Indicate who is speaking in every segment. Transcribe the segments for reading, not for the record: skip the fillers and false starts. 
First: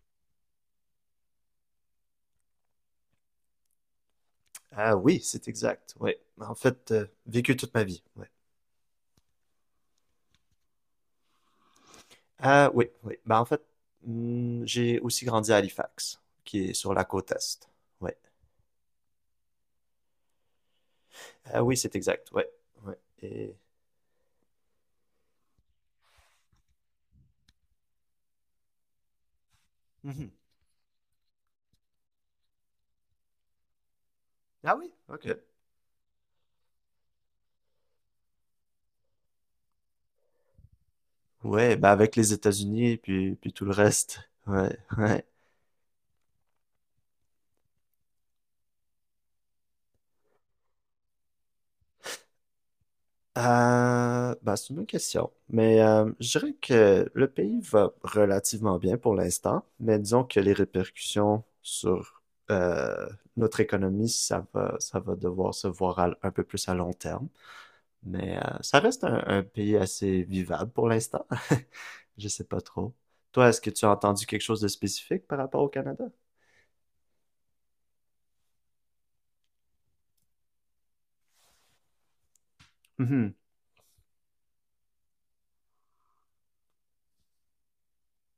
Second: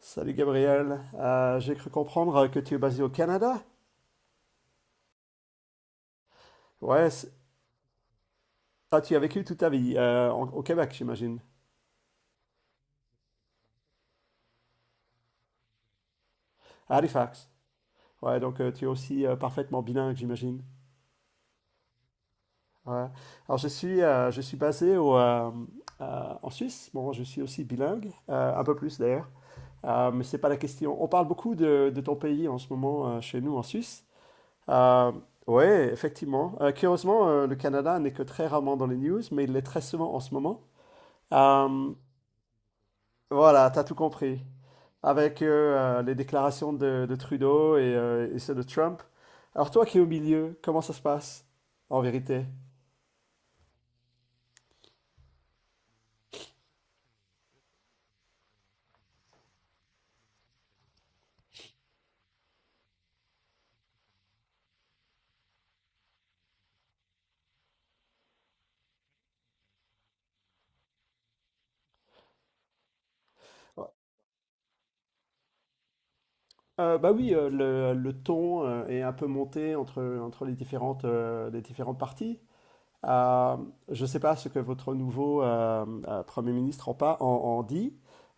Speaker 1: Salut Gabriel. J'ai cru comprendre que tu es basé au Canada.
Speaker 2: Ah oui, c'est exact. Oui. En fait,
Speaker 1: Ouais, c'est-
Speaker 2: vécu toute ma vie. Ouais.
Speaker 1: Tu as vécu toute ta vie au Québec, j'imagine,
Speaker 2: Ah oui, oui. Ben, en fait, hmm, j'ai aussi grandi à Halifax, qui est sur
Speaker 1: à
Speaker 2: la côte
Speaker 1: Halifax.
Speaker 2: est. Ouais.
Speaker 1: Ouais, donc tu es aussi parfaitement bilingue, j'imagine.
Speaker 2: Ah oui, c'est exact. Ouais. Ouais.
Speaker 1: Ouais.
Speaker 2: Et...
Speaker 1: Alors je suis basé en Suisse. Bon, je suis aussi bilingue, un peu plus d'ailleurs. Mais
Speaker 2: Mhm.
Speaker 1: c'est pas la question. On parle beaucoup de ton pays en ce moment chez nous en Suisse.
Speaker 2: Ah oui,
Speaker 1: Euh,
Speaker 2: ok.
Speaker 1: ouais, effectivement. Curieusement, le Canada n'est que très rarement dans les news, mais il l'est très souvent en ce moment.
Speaker 2: Ouais, ben
Speaker 1: Euh,
Speaker 2: avec les États-Unis puis tout
Speaker 1: Voilà,
Speaker 2: le
Speaker 1: t'as tout
Speaker 2: reste.
Speaker 1: compris.
Speaker 2: Ouais, ouais.
Speaker 1: Avec les déclarations de Trudeau et ceux de Trump. Alors toi qui es au milieu, comment ça se passe en vérité?
Speaker 2: Bah, c'est une bonne question. Mais je dirais que le pays va relativement bien pour l'instant, mais disons que les répercussions sur euh, notre économie, ça va devoir se voir à- un peu plus à long terme. Mais ça reste un pays assez vivable pour l'instant. Je sais pas trop. Toi, est-ce que tu as entendu quelque chose de spécifique par rapport au Canada?
Speaker 1: Bah oui, le ton est un peu monté entre les différentes parties.
Speaker 2: Mhm.
Speaker 1: Euh, je ne sais pas ce que votre nouveau Premier ministre en dit,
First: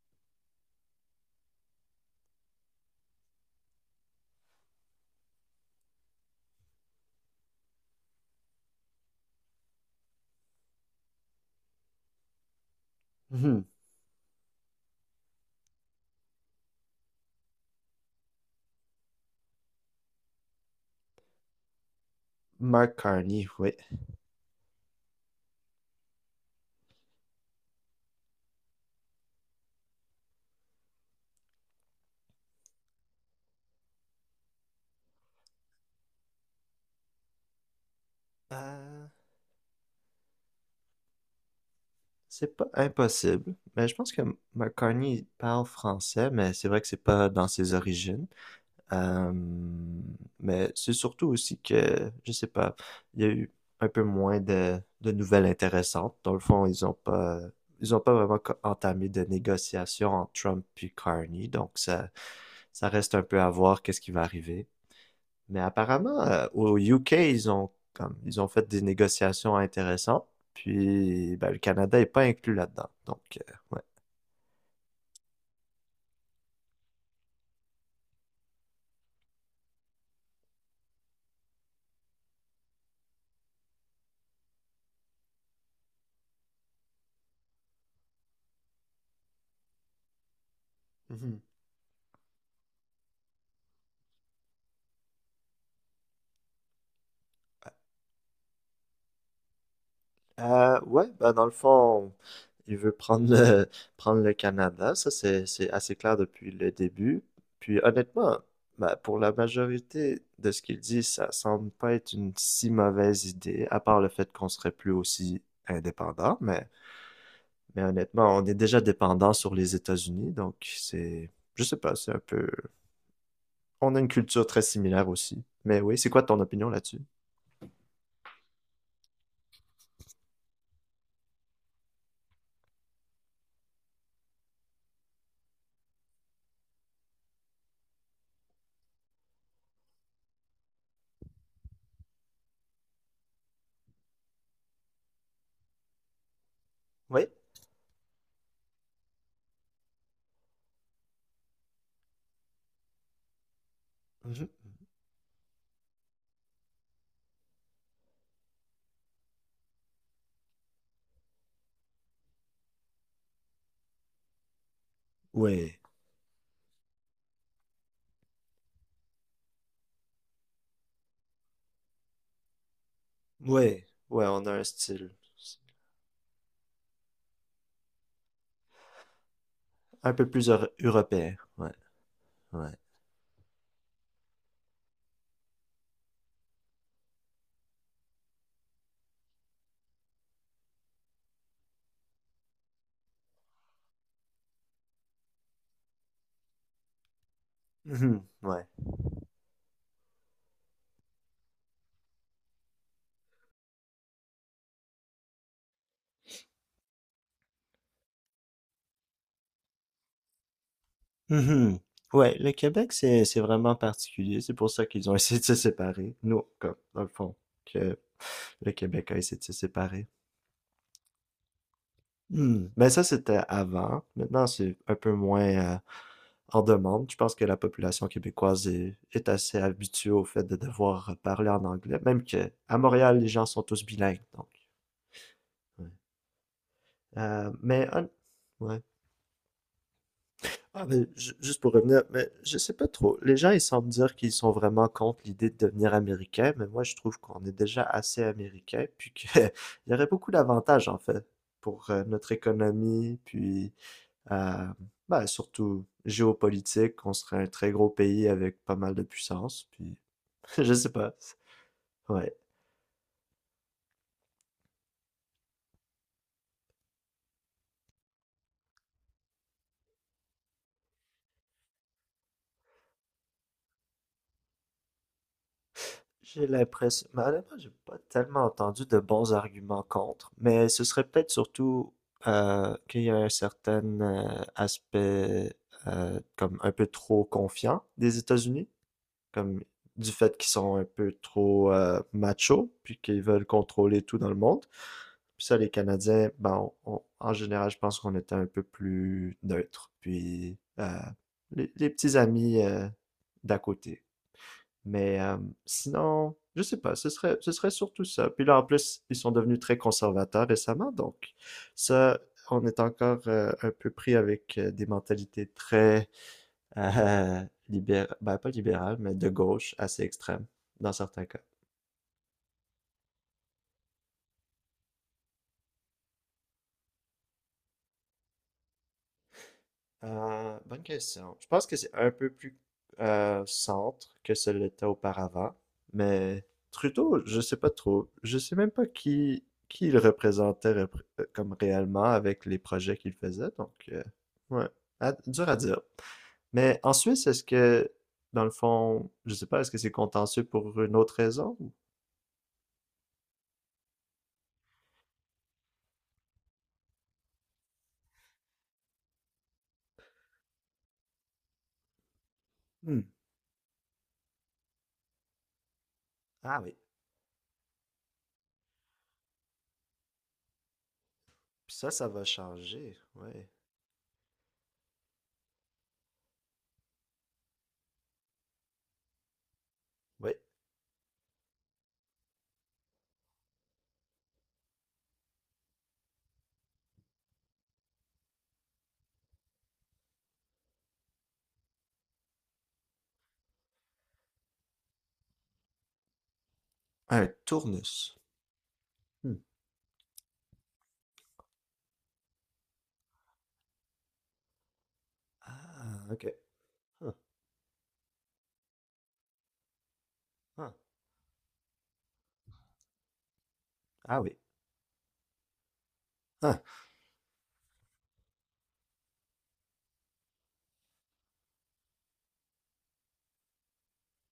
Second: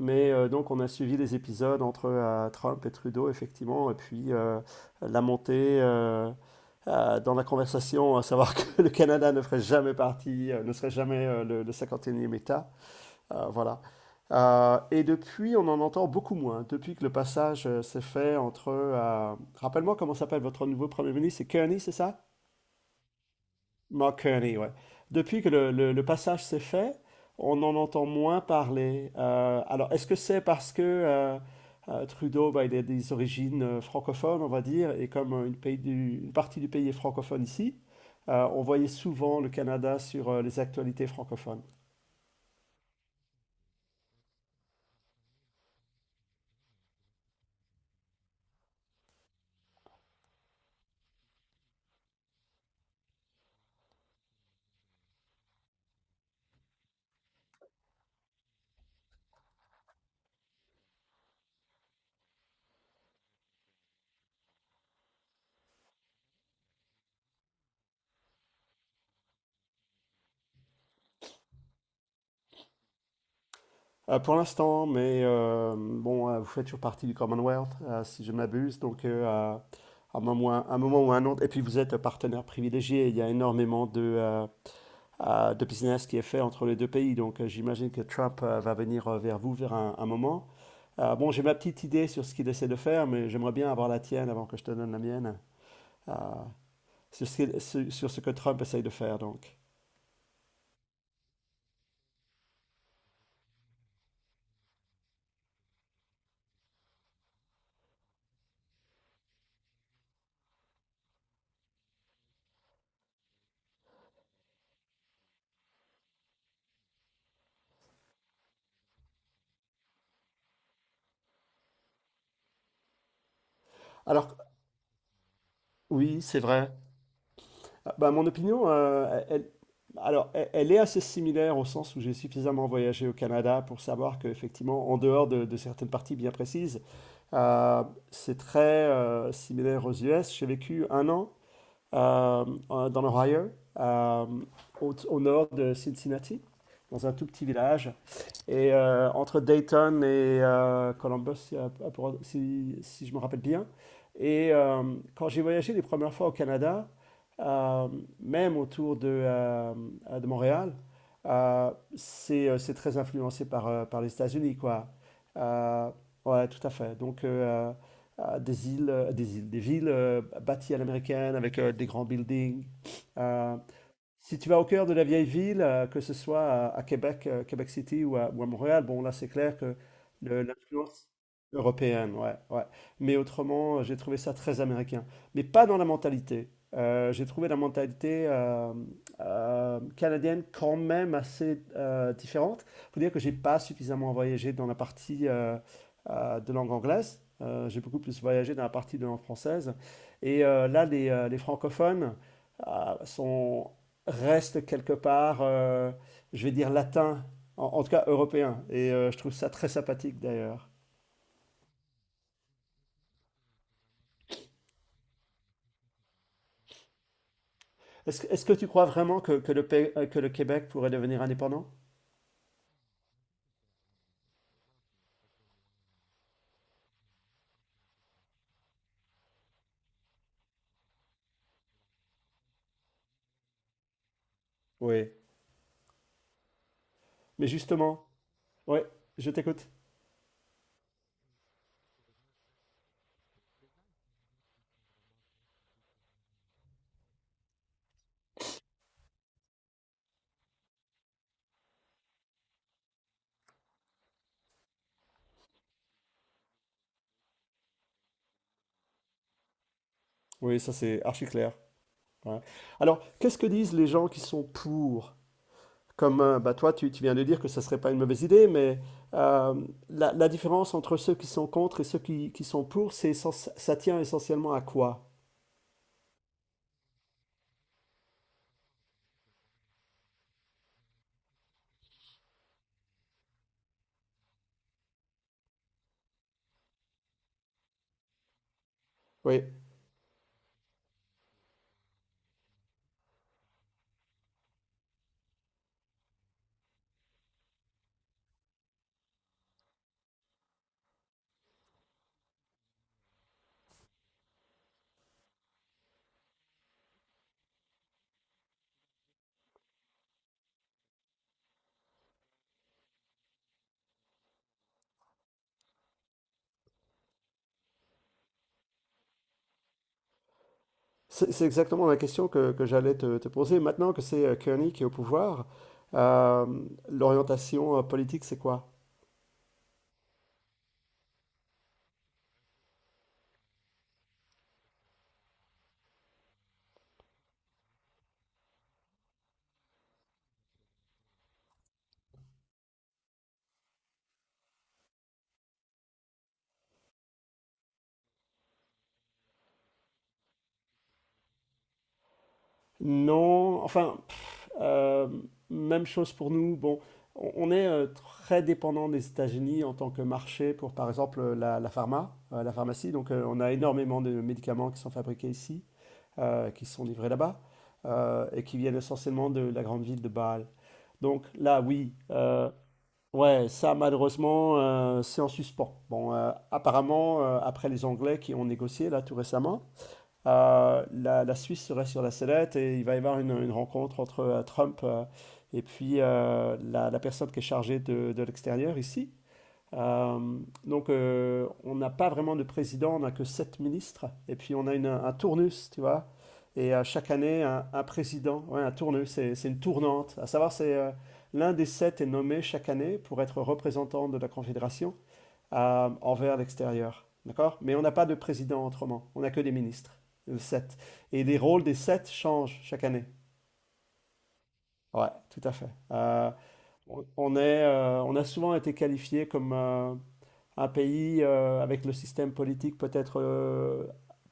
Speaker 1: mais donc on a suivi les épisodes entre Trump et Trudeau, effectivement, et puis la montée dans la conversation, à savoir que le Canada ne ferait jamais partie, ne serait jamais le 51e État.
Speaker 2: Mhm.
Speaker 1: Voilà. Et depuis, on en entend beaucoup moins. Depuis que le passage s'est fait entre rappelle-moi comment s'appelle votre nouveau Premier ministre, c'est Kearney, c'est ça?
Speaker 2: Mark Carney, oui.
Speaker 1: Mark Kearney, ouais. Depuis que le passage s'est fait, on en entend moins parler. Alors, est-ce que c'est parce que Trudeau, bah, il a des origines francophones, on va dire, et comme pays une partie du pays est francophone ici, on voyait
Speaker 2: Euh,
Speaker 1: souvent le Canada sur les actualités francophones.
Speaker 2: C'est pas impossible, mais je pense que McCartney parle français, mais c'est vrai que c'est pas dans ses origines. Euh, mais c'est surtout aussi que, je sais pas, il y a eu un peu moins de nouvelles intéressantes. Dans le fond, ils ont pas vraiment entamé de négociations entre Trump et Carney, donc ça reste un peu à voir qu'est-ce qui va arriver. Mais apparemment, au UK, ils ont comme ils ont fait des négociations intéressantes. Puis ben, le Canada est pas inclus là-dedans. Donc ouais.
Speaker 1: Pour l'instant, mais vous faites toujours partie du Commonwealth, si je ne m'abuse, donc à un moment, ou un moment ou un autre, et puis vous êtes un partenaire privilégié, il y a énormément de business qui est fait entre les deux pays. Donc j'imagine que Trump va venir vers vous vers un moment. Bon,
Speaker 2: Mhm.
Speaker 1: j'ai ma petite idée sur ce qu'il essaie de faire, mais j'aimerais bien avoir la tienne avant que je te donne la mienne, euh, sur sur ce que Trump essaye de faire, donc.
Speaker 2: Ouais, bah dans le fond, il veut prendre le, prendre le Canada, ça c'est assez clair depuis le début. Puis honnêtement, bah, pour la majorité de ce qu'il dit, ça semble pas être une si mauvaise idée, à part le fait qu'on serait plus aussi indépendant, mais honnêtement, on est déjà dépendant sur les États-Unis, donc c'est je sais pas, c'est un peu on a une
Speaker 1: Alors,
Speaker 2: culture très similaire aussi. Mais oui, c'est
Speaker 1: oui,
Speaker 2: quoi ton
Speaker 1: c'est
Speaker 2: opinion
Speaker 1: vrai.
Speaker 2: là-dessus?
Speaker 1: Bah, mon opinion, alors, elle est assez similaire au sens où j'ai suffisamment voyagé au Canada pour savoir qu'effectivement, en dehors de certaines parties bien précises, euh, c'est très similaire aux US. J'ai vécu un an euh, dans l'Ohio, euh, au nord de Cincinnati, dans un tout
Speaker 2: Oui.
Speaker 1: petit village. Et entre Dayton et Columbus, si je me rappelle bien.
Speaker 2: Mhm.
Speaker 1: Et quand j'ai voyagé les premières fois au Canada, euh, même autour de Montréal, euh, c'est très influencé par, par les États-Unis, quoi.
Speaker 2: Ouais.
Speaker 1: Euh, ouais, tout à fait. Donc, des îles, des villes bâties à l'américaine avec des grands buildings. Euh,
Speaker 2: Ouais. Ouais,
Speaker 1: si
Speaker 2: on
Speaker 1: tu
Speaker 2: a
Speaker 1: vas
Speaker 2: un
Speaker 1: au cœur de la
Speaker 2: style
Speaker 1: vieille ville, que ce soit à Québec, Québec City ou ou à Montréal, bon là c'est clair que
Speaker 2: un peu plus
Speaker 1: l'influence
Speaker 2: européen. Ouais.
Speaker 1: européenne, ouais, ouais.
Speaker 2: Ouais.
Speaker 1: Mais autrement, j'ai trouvé ça très américain. Mais pas dans la mentalité. J'ai trouvé la mentalité canadienne quand même assez différente. Faut dire que j'ai pas suffisamment voyagé dans la partie de langue anglaise. J'ai beaucoup plus
Speaker 2: Mhm.
Speaker 1: voyagé
Speaker 2: Ouais.
Speaker 1: dans la partie de langue française. Et là, les francophones sont reste quelque part, je vais dire, latin, en tout cas européen. Et je trouve ça très sympathique d'ailleurs.
Speaker 2: Mhm. Ouais, le Québec, c'est vraiment particulier. C'est pour ça qu'ils ont essayé de se séparer. Nous, comme, dans le fond, que
Speaker 1: Est-ce que tu
Speaker 2: le
Speaker 1: crois
Speaker 2: Québec a
Speaker 1: vraiment
Speaker 2: essayé de
Speaker 1: que
Speaker 2: se séparer.
Speaker 1: que le Québec pourrait devenir indépendant?
Speaker 2: Mmh, mais ça, c'était avant. Maintenant, c'est un peu moins, en demande. Je pense que la population québécoise est assez habituée au fait de devoir parler en anglais, même que à Montréal, les gens sont tous bilingues, donc
Speaker 1: Oui.
Speaker 2: ouais.
Speaker 1: Mais
Speaker 2: Mais
Speaker 1: justement,
Speaker 2: hon
Speaker 1: oui,
Speaker 2: ouais.
Speaker 1: je t'écoute.
Speaker 2: Ah, mais ju juste pour revenir, mais je sais pas trop. Les gens, ils semblent dire qu'ils sont vraiment contre l'idée de devenir américain, mais moi, je trouve qu'on est déjà assez américain, puis qu'il y aurait beaucoup d'avantages, en fait, pour, notre économie, puis euh, ben, surtout géopolitique, on serait un très gros pays avec pas mal de puissance, puis
Speaker 1: Oui,
Speaker 2: je
Speaker 1: ça
Speaker 2: sais
Speaker 1: c'est
Speaker 2: pas.
Speaker 1: archi clair.
Speaker 2: Ouais,
Speaker 1: Ouais. Alors, qu'est-ce que disent les gens qui sont pour? Comme bah, tu viens de dire que ça serait pas une mauvaise idée, mais euh, la différence entre ceux qui sont contre et ceux qui sont pour, c'est ça tient essentiellement à quoi?
Speaker 2: j'ai l'impression, mais honnêtement, j'ai pas tellement entendu de bons arguments contre, mais ce serait peut-être surtout qu'il y a un certain aspect comme un peu trop confiant des États-Unis,
Speaker 1: Oui.
Speaker 2: comme du fait qu'ils sont un peu trop machos, puis qu'ils veulent contrôler tout dans le monde. Puis ça, les Canadiens, ben, en général, je pense qu'on était un peu plus neutre. Puis les petits amis d'à côté. Mais sinon, je sais pas, ce serait surtout ça. Puis là, en plus, ils sont devenus très conservateurs récemment, donc ça, on est encore un peu pris avec des mentalités très euh, libérales, ben pas libérales, mais de gauche, assez extrêmes, dans certains cas.
Speaker 1: C'est exactement la question que j'allais te poser. Maintenant que c'est Kearney qui est au pouvoir, euh, l'orientation politique, c'est quoi?
Speaker 2: Bonne question. Je pense que c'est un peu plus centre que ce l'était auparavant, mais Trudeau, je sais pas trop. Je sais même pas qui il comme réellement avec les projets qu'il faisait, donc ouais, À- dur à dire. Mais en Suisse, est-ce que, dans le fond, je sais pas, est-ce que c'est contentieux pour une autre raison ou-
Speaker 1: Non, enfin, pff, euh, même chose pour nous. Bon, on est très dépendant des États-Unis en tant que marché pour, par exemple, la pharma, la pharmacie.
Speaker 2: Hmm.
Speaker 1: Donc, on a énormément de médicaments qui sont fabriqués ici,
Speaker 2: Ah
Speaker 1: qui
Speaker 2: oui,
Speaker 1: sont livrés là-bas, et qui viennent essentiellement de la grande ville de Bâle. Donc là,
Speaker 2: puis ça,
Speaker 1: oui.
Speaker 2: ça va changer,
Speaker 1: Ouais,
Speaker 2: ouais.
Speaker 1: ça malheureusement, c'est en suspens. Bon, apparemment, après les Anglais qui ont négocié là tout récemment,
Speaker 2: Oui.
Speaker 1: la Suisse serait sur la sellette et il va y avoir une rencontre entre Trump et puis la personne qui est chargée de l'extérieur ici. Euh, donc, on n'a pas vraiment de président, on n'a que sept ministres. Et puis, on a un tournus, tu vois. Et chaque
Speaker 2: Un
Speaker 1: année, un
Speaker 2: tournus.
Speaker 1: président, ouais, un tournus,
Speaker 2: Hmm.
Speaker 1: c'est une tournante. À savoir, c'est l'un des sept est nommé chaque année pour être représentant de la Confédération
Speaker 2: Ah, ok.
Speaker 1: envers l'extérieur.
Speaker 2: Ah,
Speaker 1: D'accord? Mais on n'a pas de président autrement, on n'a que des ministres,
Speaker 2: ah.
Speaker 1: sept. Et les rôles des sept changent chaque année.
Speaker 2: Ah oui.
Speaker 1: Ouais, tout à fait.
Speaker 2: Ah,
Speaker 1: On est, on a souvent été qualifié comme un pays avec le système politique peut-être euh,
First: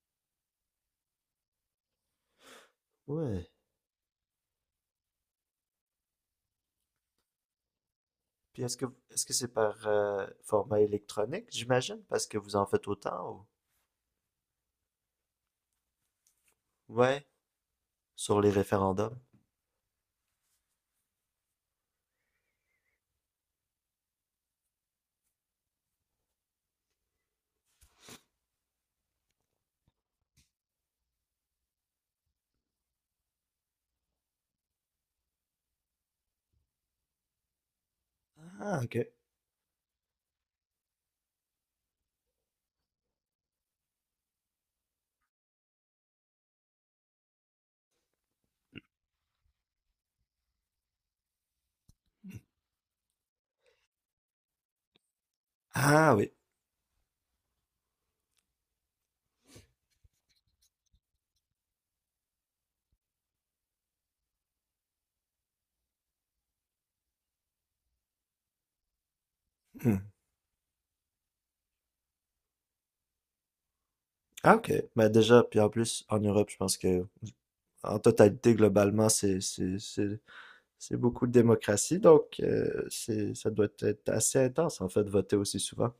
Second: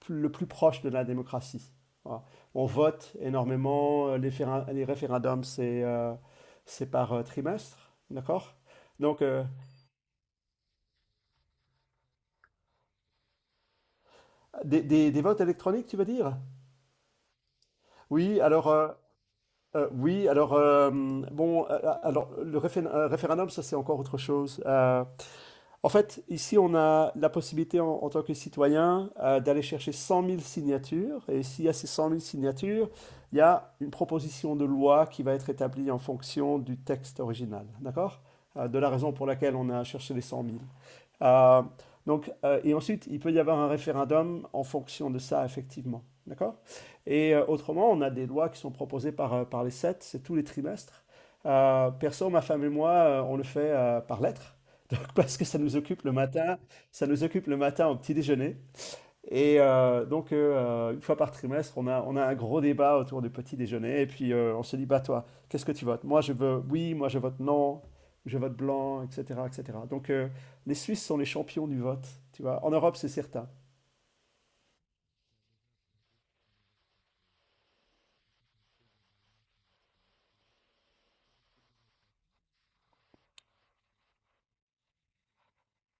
Speaker 1: plus- le plus proche de la démocratie. Voilà. On vote
Speaker 2: ouais.
Speaker 1: énormément, les référendums, c'est par trimestre, d'accord?
Speaker 2: Puis est-ce que
Speaker 1: Donc,
Speaker 2: est-ce que c'est par format électronique, j'imagine, parce que vous en faites autant
Speaker 1: des votes électroniques, tu veux dire?
Speaker 2: ou... Ouais,
Speaker 1: Oui,
Speaker 2: sur les
Speaker 1: alors, euh,
Speaker 2: référendums.
Speaker 1: oui, alors, bon, alors, le réfé- référendum, ça c'est encore autre chose. En fait, ici, on a la possibilité en tant que citoyen d'aller chercher 100 000 signatures. Et s'il y a ces 100 000 signatures, il y a une proposition de loi qui va être établie en fonction du texte original. D'accord? De
Speaker 2: Ah,
Speaker 1: la
Speaker 2: ok.
Speaker 1: raison pour laquelle on a cherché les 100 000. Euh, donc, et ensuite, il peut y avoir un référendum en fonction de ça, effectivement. D'accord. Et autrement, on a des lois qui sont proposées par, par les sept, c'est tous les trimestres. Perso, ma femme et moi, on le fait par lettre. Donc, parce que ça nous occupe
Speaker 2: Ah oui.
Speaker 1: ça nous occupe le matin au petit déjeuner. Et une fois par trimestre, on a un gros débat autour du petit déjeuner. Et puis, on se dit, bah toi, qu'est-ce que tu votes? Moi, je veux oui, moi, je vote non, je vote blanc, etc., etc.
Speaker 2: Hmm.
Speaker 1: Donc, les Suisses sont les champions du vote, tu vois. En Europe, c'est certain.
Speaker 2: Ah, ok. Mais déjà, puis en plus, en Europe, je pense que en totalité, globalement, c'est beaucoup de démocratie, donc c'est ça doit être assez intense en fait de voter aussi souvent.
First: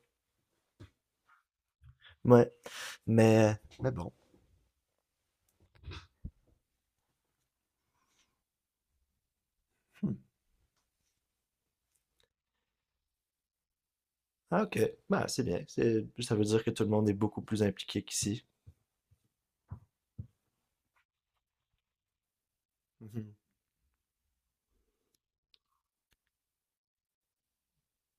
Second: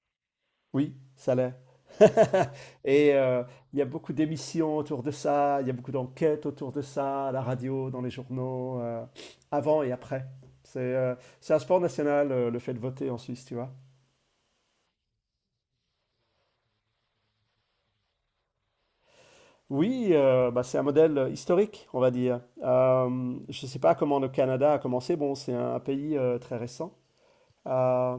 Speaker 1: Oui, ça l'est.
Speaker 2: Ouais.
Speaker 1: Et il y a
Speaker 2: Mais bon.
Speaker 1: beaucoup d'émissions autour de ça, il y a beaucoup d'enquêtes autour de ça, à la radio, dans les journaux, avant et
Speaker 2: Hmm.
Speaker 1: après. C'est un sport national, le fait de voter en Suisse, tu vois.
Speaker 2: Ah, ok. Bah c'est bien. C'est ça veut dire que tout le monde est beaucoup plus impliqué qu'ici.
Speaker 1: Oui, c'est un modèle historique, on va dire.
Speaker 2: Mhm.
Speaker 1: Je ne sais pas comment le Canada a commencé. Bon, c'est pays très récent. Euh,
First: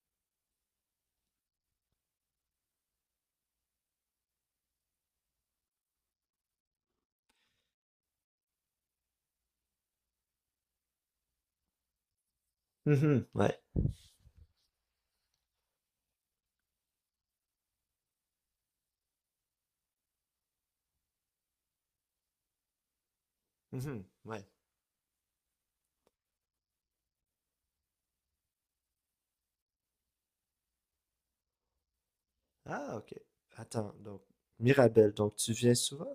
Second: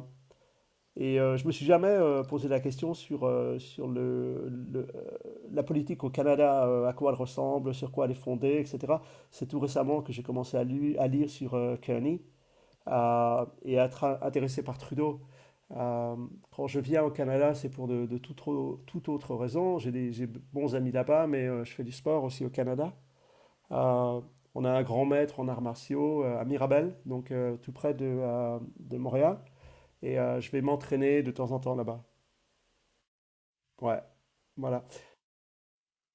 Speaker 1: je me suis jamais posé la question sur la politique au Canada, à quoi elle ressemble, sur quoi elle est fondée, etc. C'est tout récemment que j'ai commencé à lire sur Kearney
Speaker 2: Mhm. Ouais.
Speaker 1: et à être intéressé par Trudeau. Euh, quand je viens au Canada, c'est pour toute autre raison. J'ai de bons amis là-bas, mais je fais du sport aussi au Canada.
Speaker 2: Mhm.
Speaker 1: Euh,
Speaker 2: Ouais.
Speaker 1: on a un grand maître en arts martiaux à Mirabel, donc tout près de Montréal. Et je vais m'entraîner de temps en temps là-bas.
Speaker 2: Ah, ok. Attends,
Speaker 1: Ouais,
Speaker 2: donc,
Speaker 1: voilà.
Speaker 2: Mirabel, donc tu viens souvent?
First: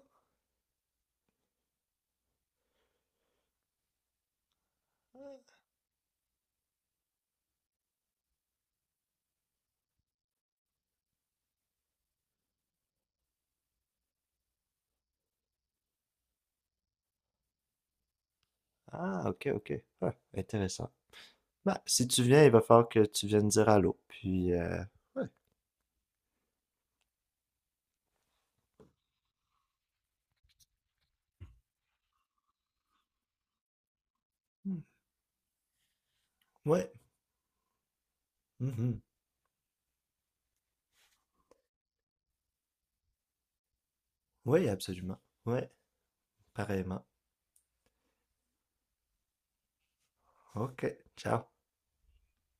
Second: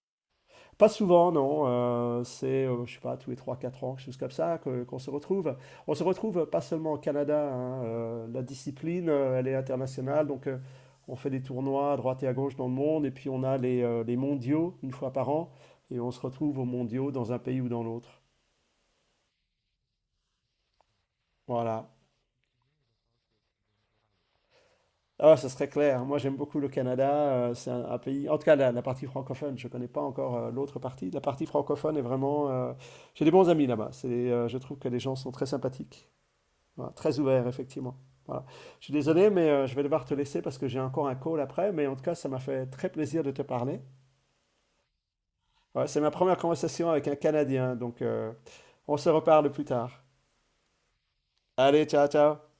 Speaker 1: Pas souvent, non. C'est, je sais pas, tous les trois, quatre ans, quelque chose comme ça, qu'on se retrouve. On se retrouve pas seulement au Canada, hein. La discipline, elle est internationale. Donc, on fait des tournois à droite et à gauche dans le monde. Et puis, on a les mondiaux une fois par an. Et on se retrouve aux mondiaux dans un pays ou dans l'autre.
Speaker 2: Ah, ok, ok. Ouais, intéressant.
Speaker 1: Voilà.
Speaker 2: Bah, si tu viens, il va falloir que tu viennes dire allô. Puis, ouais.
Speaker 1: Ah, ça serait clair. Moi, j'aime beaucoup le Canada. C'est un pays, en tout cas, la partie francophone. Je ne connais pas encore l'autre partie. La partie francophone est vraiment. J'ai des bons amis là-bas. Je trouve
Speaker 2: Hmm.
Speaker 1: que les gens sont très sympathiques.
Speaker 2: Ouais.
Speaker 1: Voilà, très ouvert, effectivement. Voilà. Je suis
Speaker 2: Mhm.
Speaker 1: désolé, mais je vais devoir te laisser parce que j'ai encore un call après. Mais en tout cas, ça m'a fait très plaisir de te parler.
Speaker 2: Oui, absolument. Ouais,
Speaker 1: Ouais, c'est ma première conversation
Speaker 2: pareillement.
Speaker 1: avec un Canadien, donc on se reparle plus tard.
Speaker 2: Ok, ciao.
Speaker 1: Allez, ciao, ciao.